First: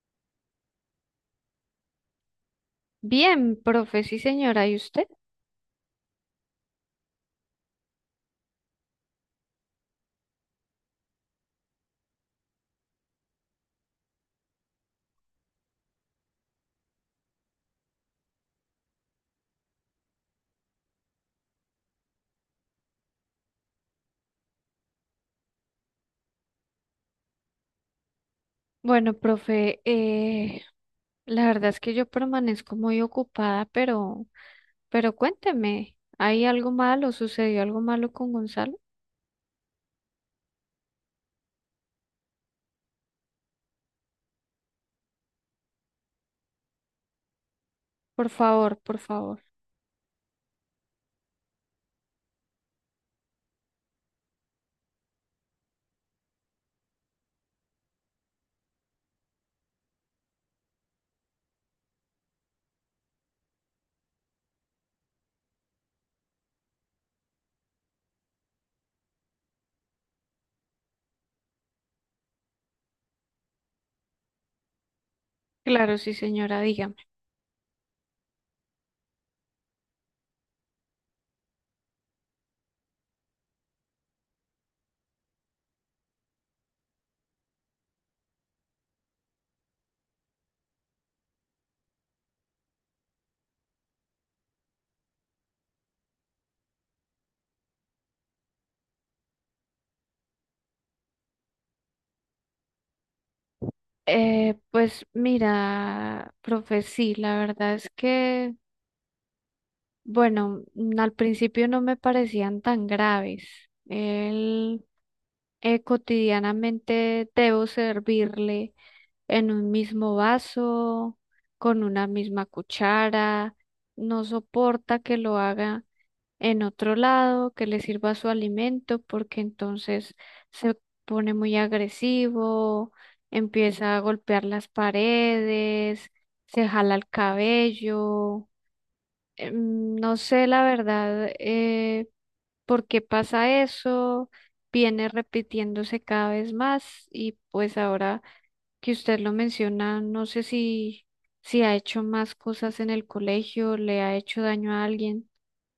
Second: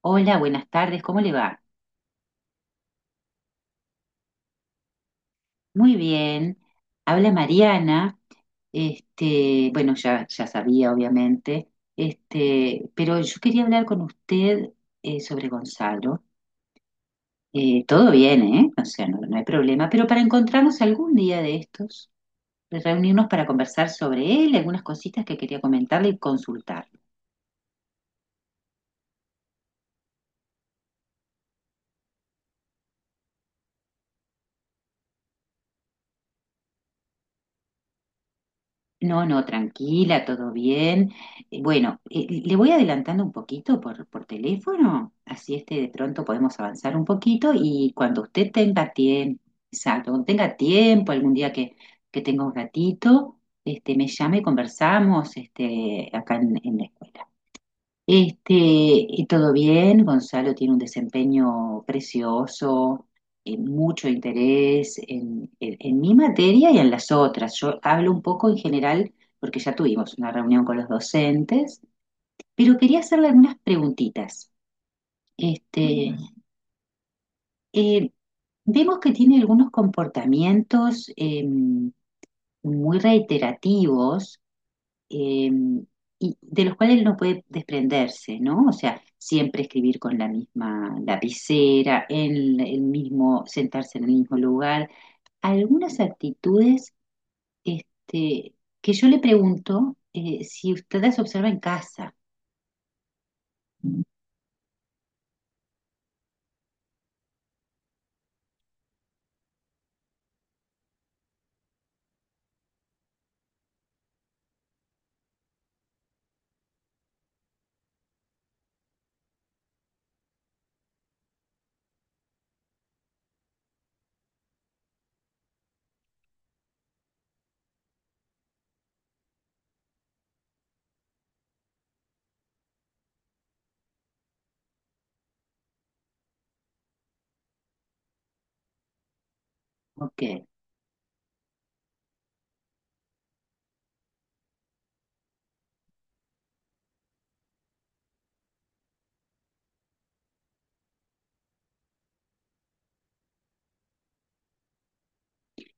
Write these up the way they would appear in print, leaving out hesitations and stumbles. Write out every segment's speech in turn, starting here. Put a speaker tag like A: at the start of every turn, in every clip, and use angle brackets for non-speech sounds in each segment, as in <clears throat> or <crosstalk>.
A: Hola, buenas tardes, ¿cómo le va?
B: Bien, profe, sí señora, ¿y usted?
A: Muy bien, habla Mariana. Ya sabía, obviamente. Pero yo quería hablar con usted sobre Gonzalo. Todo bien, ¿eh? O sea, no hay problema. Pero para encontrarnos algún día de estos, de reunirnos para conversar sobre él, algunas cositas que quería comentarle y consultar.
B: Bueno, profe, la verdad es que yo permanezco muy ocupada, pero cuénteme, ¿hay algo malo? ¿Sucedió algo malo con Gonzalo?
A: No, no, tranquila, todo bien. Bueno, Le voy adelantando un poquito por teléfono, así este de pronto podemos avanzar un poquito y cuando
B: Por
A: usted
B: favor,
A: tenga
B: por favor.
A: tiempo, exacto, cuando tenga tiempo, que tenga un ratito, este, me llame y conversamos, este, en la escuela. Y todo bien, Gonzalo tiene un desempeño precioso, mucho interés en mi materia y en las otras. Yo hablo un poco en general porque ya tuvimos una reunión con los docentes, pero quería hacerle algunas preguntitas.
B: Claro,
A: Este,
B: sí
A: ujú.
B: señora, dígame.
A: eh, Vemos que tiene algunos comportamientos muy reiterativos, eh, y de los cuales él no puede desprenderse, ¿no? O sea, siempre escribir con la misma lapicera, el mismo, sentarse en el mismo lugar. Algunas actitudes, este, que yo le pregunto, si usted las observa en casa.
B: Pues mira, profe, sí, la verdad es que, bueno, al principio no me parecían tan graves. Él cotidianamente debo servirle en un mismo vaso, con una misma cuchara, no soporta que lo haga en otro lado, que le sirva su alimento, porque entonces se pone muy agresivo, empieza a golpear las paredes, se jala el cabello. No
A: Ok,
B: sé la verdad por qué pasa eso, viene repitiéndose cada vez más y pues ahora que usted lo menciona, no sé si ha hecho más cosas en el colegio, le ha hecho daño a alguien.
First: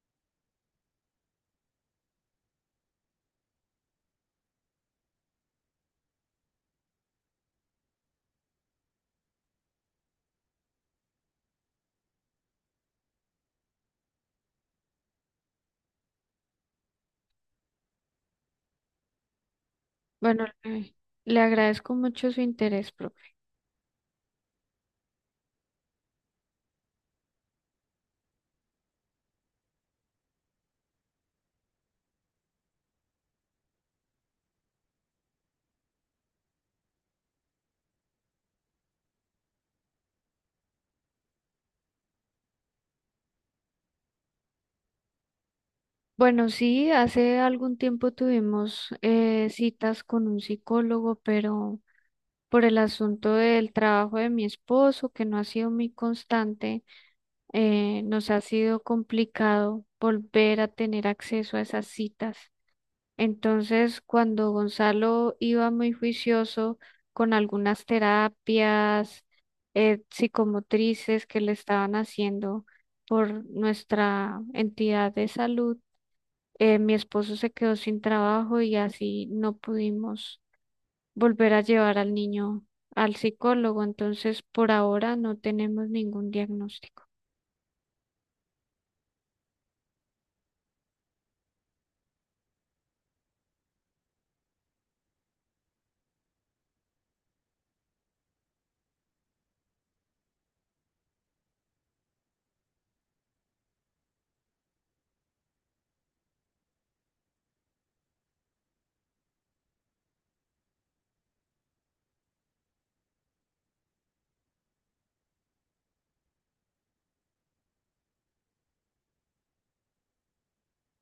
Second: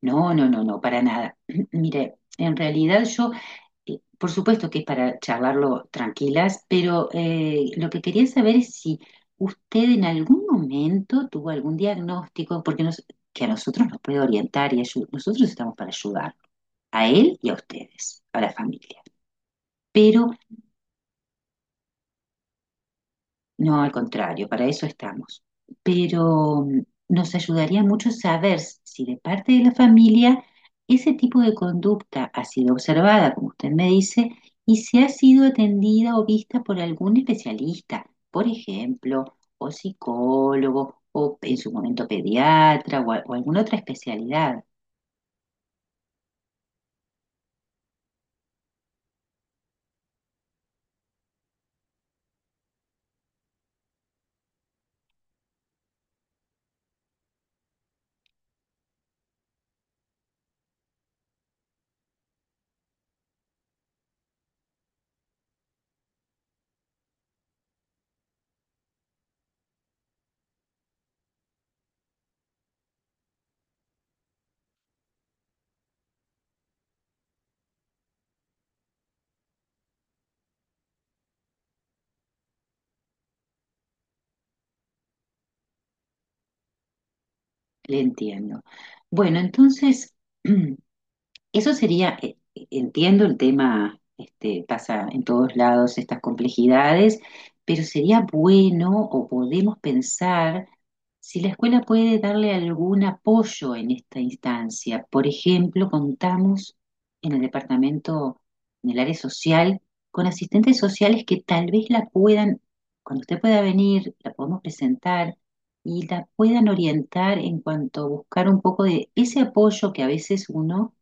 A: no, no, no, no, para nada. <clears throat> Mire, en realidad yo... Por supuesto que es para charlarlo tranquilas, pero lo que quería saber es si usted en algún momento tuvo algún diagnóstico, que a nosotros nos puede orientar y nosotros estamos para ayudar a él y a ustedes, a la familia. Pero...
B: Bueno, le agradezco mucho su interés, profe.
A: No, al contrario, para eso estamos. Pero nos ayudaría mucho saber si de parte de la familia ese tipo de conducta ha sido observada, como usted me dice, y si ha sido atendida o vista por algún especialista, por ejemplo, o psicólogo, o en su momento pediatra, o alguna otra especialidad.
B: Bueno, sí, hace algún tiempo tuvimos citas con un psicólogo, pero por el asunto del trabajo de mi esposo, que no ha sido muy constante, nos ha sido complicado volver a tener acceso a esas citas. Entonces, cuando Gonzalo iba muy juicioso con algunas terapias psicomotrices que le estaban haciendo por nuestra entidad de salud, mi esposo se quedó sin trabajo y así no pudimos volver a llevar al niño al psicólogo. Entonces, por ahora no tenemos ningún diagnóstico.
A: Le entiendo. Bueno, entonces, <clears throat> eso sería, entiendo el tema, este, pasa en todos lados estas complejidades, pero sería bueno o podemos pensar si la escuela puede darle algún apoyo en esta instancia. Por ejemplo, contamos en el departamento, en el área social, con asistentes sociales que tal vez la puedan, cuando usted pueda venir, la podemos presentar y la puedan orientar en cuanto a buscar un poco de ese apoyo que a veces uno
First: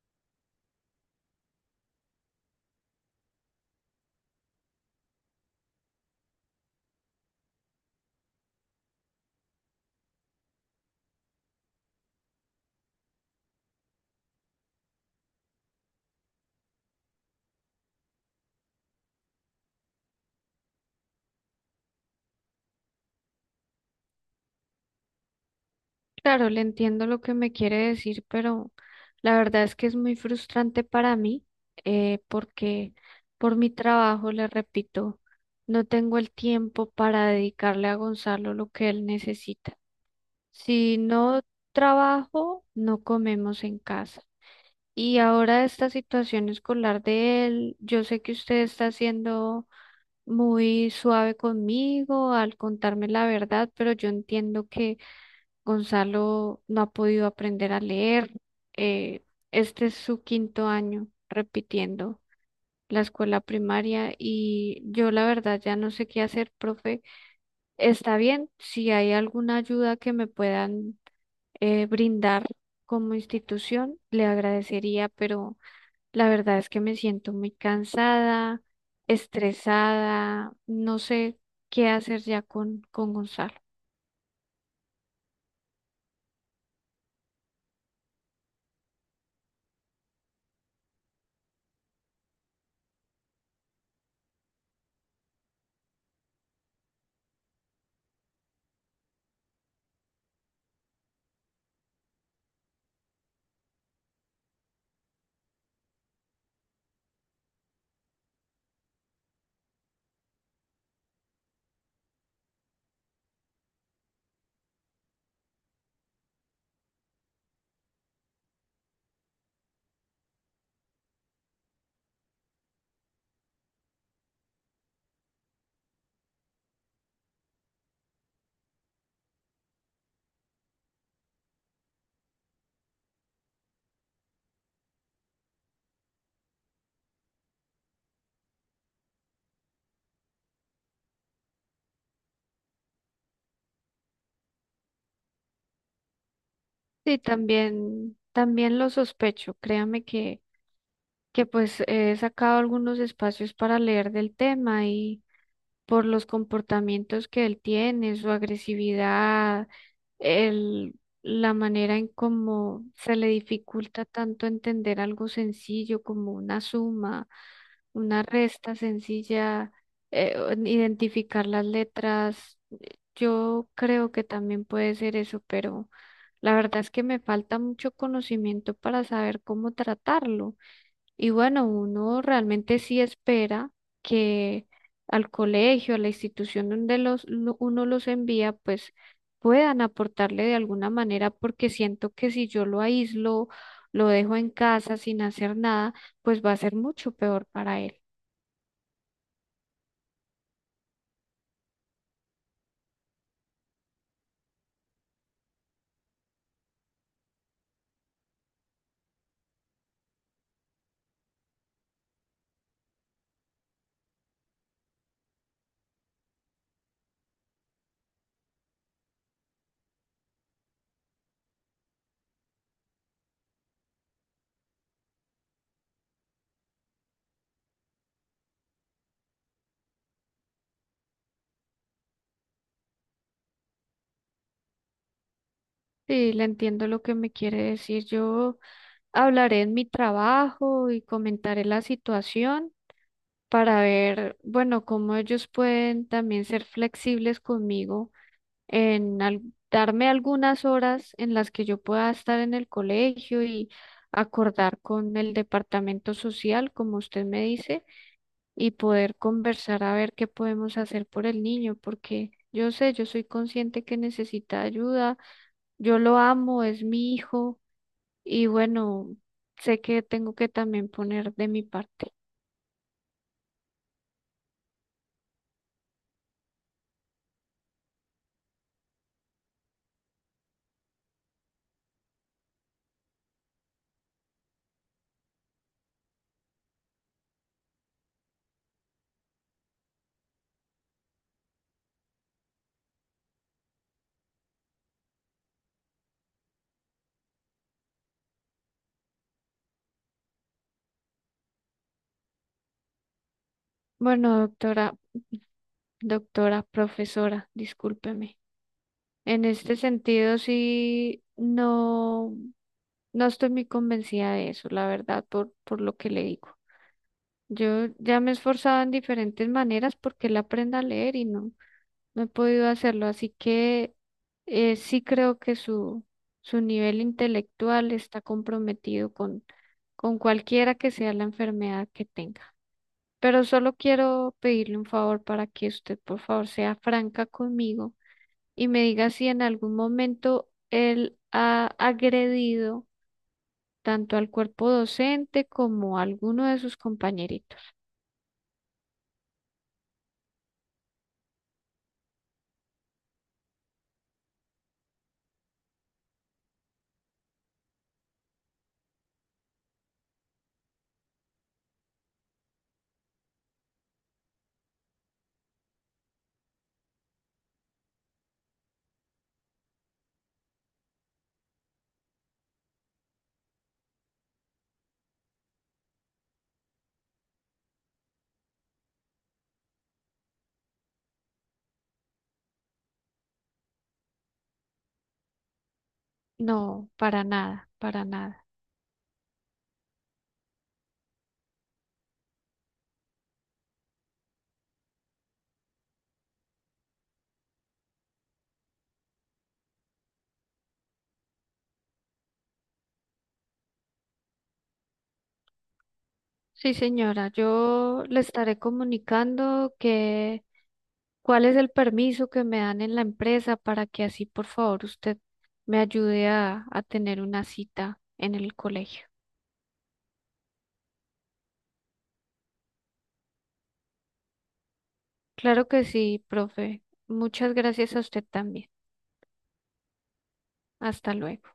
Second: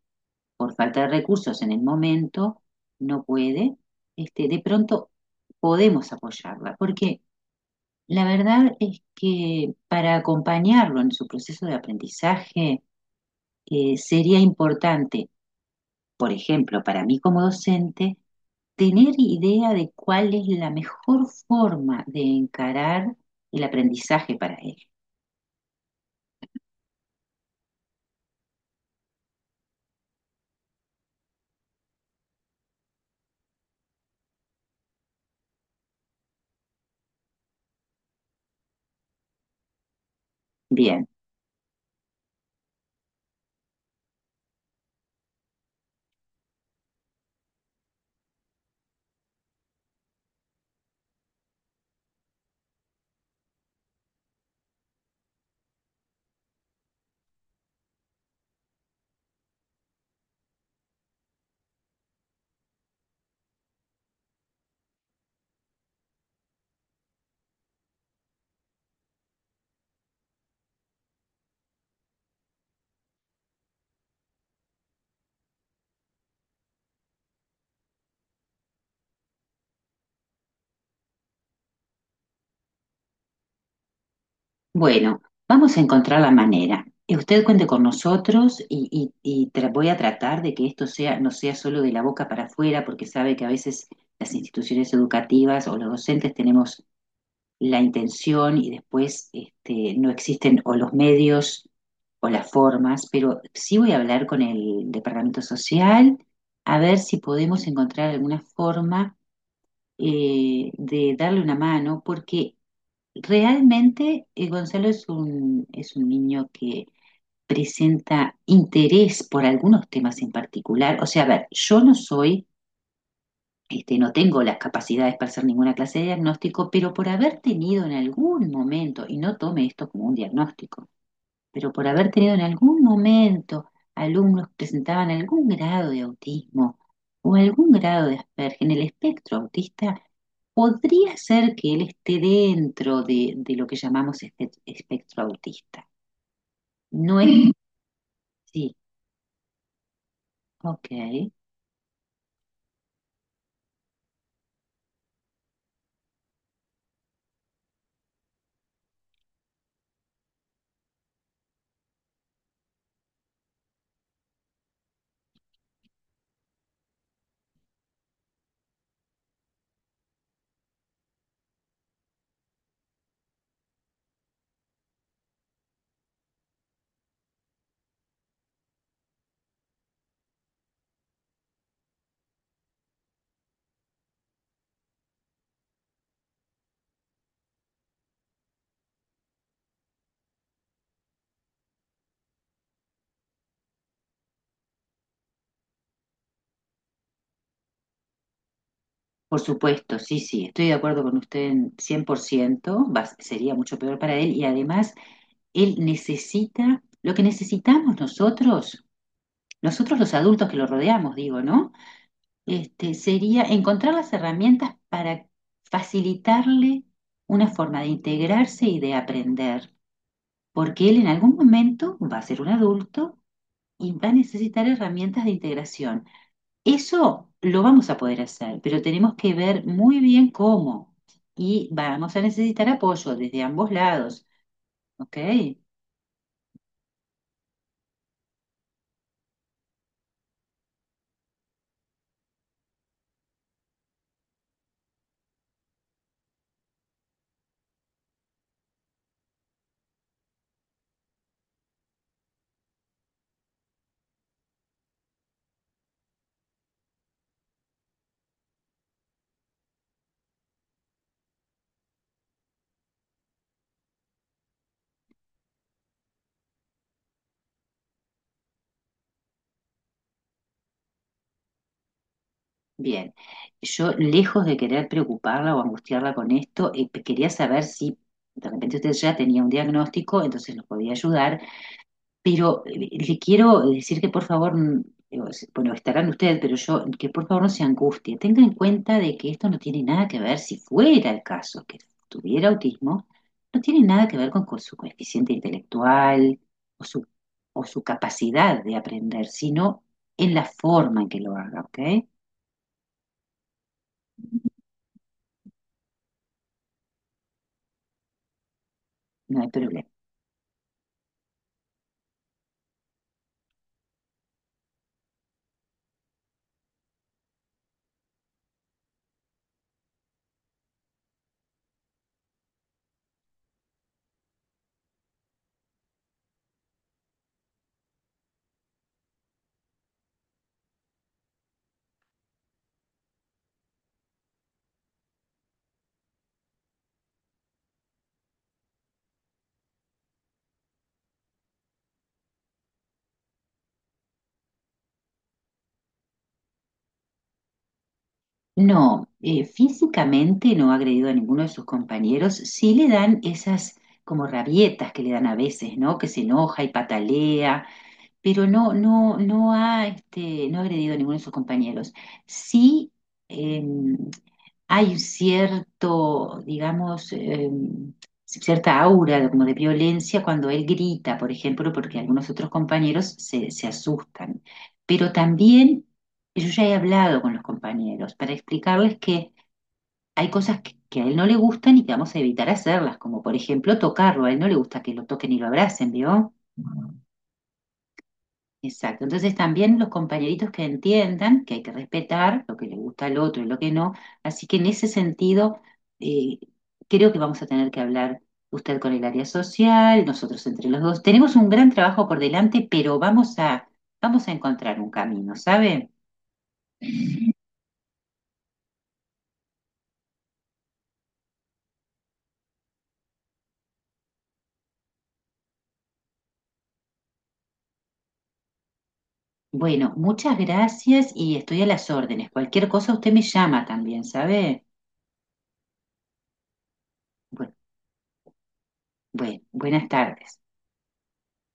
A: por falta de recursos en el momento, no puede, este, de pronto podemos apoyarla, porque la verdad es que para acompañarlo en su proceso de aprendizaje, sería importante, por ejemplo, para mí como docente, tener idea de cuál es la mejor forma de encarar el aprendizaje para él.
B: Claro, le entiendo lo que me quiere decir, pero la verdad es que es muy frustrante para mí, porque por mi trabajo, le repito, no tengo el tiempo para dedicarle a Gonzalo lo que él necesita. Si
A: Bien.
B: no trabajo, no comemos en casa. Y ahora esta situación escolar de él, yo sé que usted está siendo muy suave conmigo al contarme la verdad, pero yo entiendo que Gonzalo no ha podido aprender a leer. Eh, este es su quinto año repitiendo la escuela primaria y yo la verdad ya no sé qué hacer, profe. Está bien, si hay alguna ayuda que me puedan brindar como institución, le agradecería, pero la verdad es que me siento muy cansada, estresada, no sé qué hacer ya con Gonzalo.
A: Bueno, vamos a encontrar la manera. Usted cuente con nosotros y, voy a tratar de que esto sea, no sea solo de la boca para afuera, porque sabe que a veces las instituciones educativas o los docentes tenemos la intención y después este, no existen o los medios o las formas, pero sí voy a hablar con el Departamento Social a ver si podemos encontrar alguna forma, de darle una mano, porque realmente, Gonzalo es un niño que presenta interés por algunos temas en particular. O sea, a ver, yo no soy, este, no tengo las capacidades para hacer ninguna clase de diagnóstico, pero por haber tenido en algún momento, y no tome esto como un diagnóstico, pero por haber tenido en algún momento alumnos que presentaban algún grado de autismo o algún grado de Asperger en el espectro autista, podría ser que él esté de lo que llamamos espectro autista.
B: Sí,
A: No es... <laughs>
B: también,
A: Sí. Sí,
B: también lo sospecho. Créame
A: ok.
B: que pues he sacado algunos espacios para leer del tema y por los comportamientos que él tiene, su agresividad, el, la manera en cómo se le dificulta tanto entender algo sencillo como una suma, una resta sencilla, identificar las letras, yo creo que también puede ser eso, pero la verdad es que me falta mucho conocimiento para saber cómo tratarlo. Y bueno, uno realmente sí espera que al colegio, a la institución donde uno los envía, pues puedan aportarle de alguna manera, porque siento que si yo lo aíslo, lo dejo en casa sin hacer nada, pues va a ser mucho peor para él.
A: Por supuesto, sí, sí, estoy de acuerdo con usted en 100%, sería mucho peor para él y además él necesita lo que necesitamos nosotros, nosotros los adultos que lo rodeamos, digo, ¿no? Este, sería encontrar las herramientas para facilitarle una forma de integrarse y de aprender, porque él en algún momento va a ser un adulto y va a necesitar herramientas de integración. Eso lo vamos a poder hacer, pero tenemos que ver muy bien cómo y vamos a necesitar apoyo desde ambos lados, ¿ok?
B: Sí, le entiendo lo que me quiere decir yo. Hablaré en mi trabajo y comentaré la situación para ver, bueno, cómo ellos pueden también ser flexibles conmigo en al- darme algunas horas en las que yo pueda estar en el colegio y acordar con el departamento social, como usted me dice, y poder conversar a ver qué podemos hacer por el niño, porque yo sé, yo soy consciente que necesita ayuda, yo lo amo, es mi hijo y bueno, sé que tengo que también poner de mi parte.
A: Bien, yo lejos de querer preocuparla o angustiarla con esto, quería saber si de repente usted ya tenía un diagnóstico, entonces nos podía ayudar, pero le quiero decir que por favor, digo, bueno, estarán usted, pero yo, que por favor no se angustie, tenga en cuenta de que esto no tiene nada que ver, si fuera el caso que tuviera autismo, no tiene nada que ver con su coeficiente intelectual o su, o su capacidad de aprender, sino en la forma en que lo haga, ¿ok?
B: Bueno, doctora, doctora, profesora, discúlpeme.
A: No
B: En
A: hay
B: este
A: problema.
B: sentido, sí, no, no estoy muy convencida de eso, la verdad, por lo que le digo. Yo ya me he esforzado en diferentes maneras porque él aprenda a leer y no, no he podido hacerlo. Así que sí creo que su nivel intelectual está comprometido con cualquiera que sea la enfermedad que tenga. Pero solo quiero pedirle un favor para que usted, por favor, sea franca conmigo y me diga si en algún momento él ha agredido tanto al cuerpo docente como a alguno de sus compañeritos.
A: No, físicamente no ha agredido a ninguno de sus compañeros. Sí le dan esas como rabietas que le dan a veces, ¿no? Que se enoja y patalea, pero no ha agredido a ninguno de sus compañeros. Sí, em, hay cierto, digamos, cierta aura de- como de violencia cuando él grita, por ejemplo, porque algunos otros compañeros se asustan. Pero también yo ya he hablado con los compañeros para explicarles que hay cosas que a él no le gustan y que vamos a evitar hacerlas, como por ejemplo tocarlo. A él no le gusta que lo toquen y lo abracen, ¿vio?
B: No, para nada, para nada.
A: Exacto. Entonces también los compañeritos que entiendan que hay que respetar lo que le gusta al otro y lo que no. Así que en ese sentido, eh, creo que vamos a tener que hablar usted con el área social, nosotros entre los dos. Tenemos un gran trabajo por delante, pero vamos a encontrar un camino, ¿sabe?
B: Sí, señora, yo le estaré comunicando que cuál es el permiso que me dan en la empresa para que así, por favor, usted me ayude a tener una cita en el colegio.
A: Bueno, muchas gracias y estoy a las órdenes. Cualquier cosa usted me llama también, ¿sabe?
B: Claro que sí, profe. Muchas
A: Bueno,
B: gracias a usted también.
A: bueno, buenas tardes.
B: Hasta luego.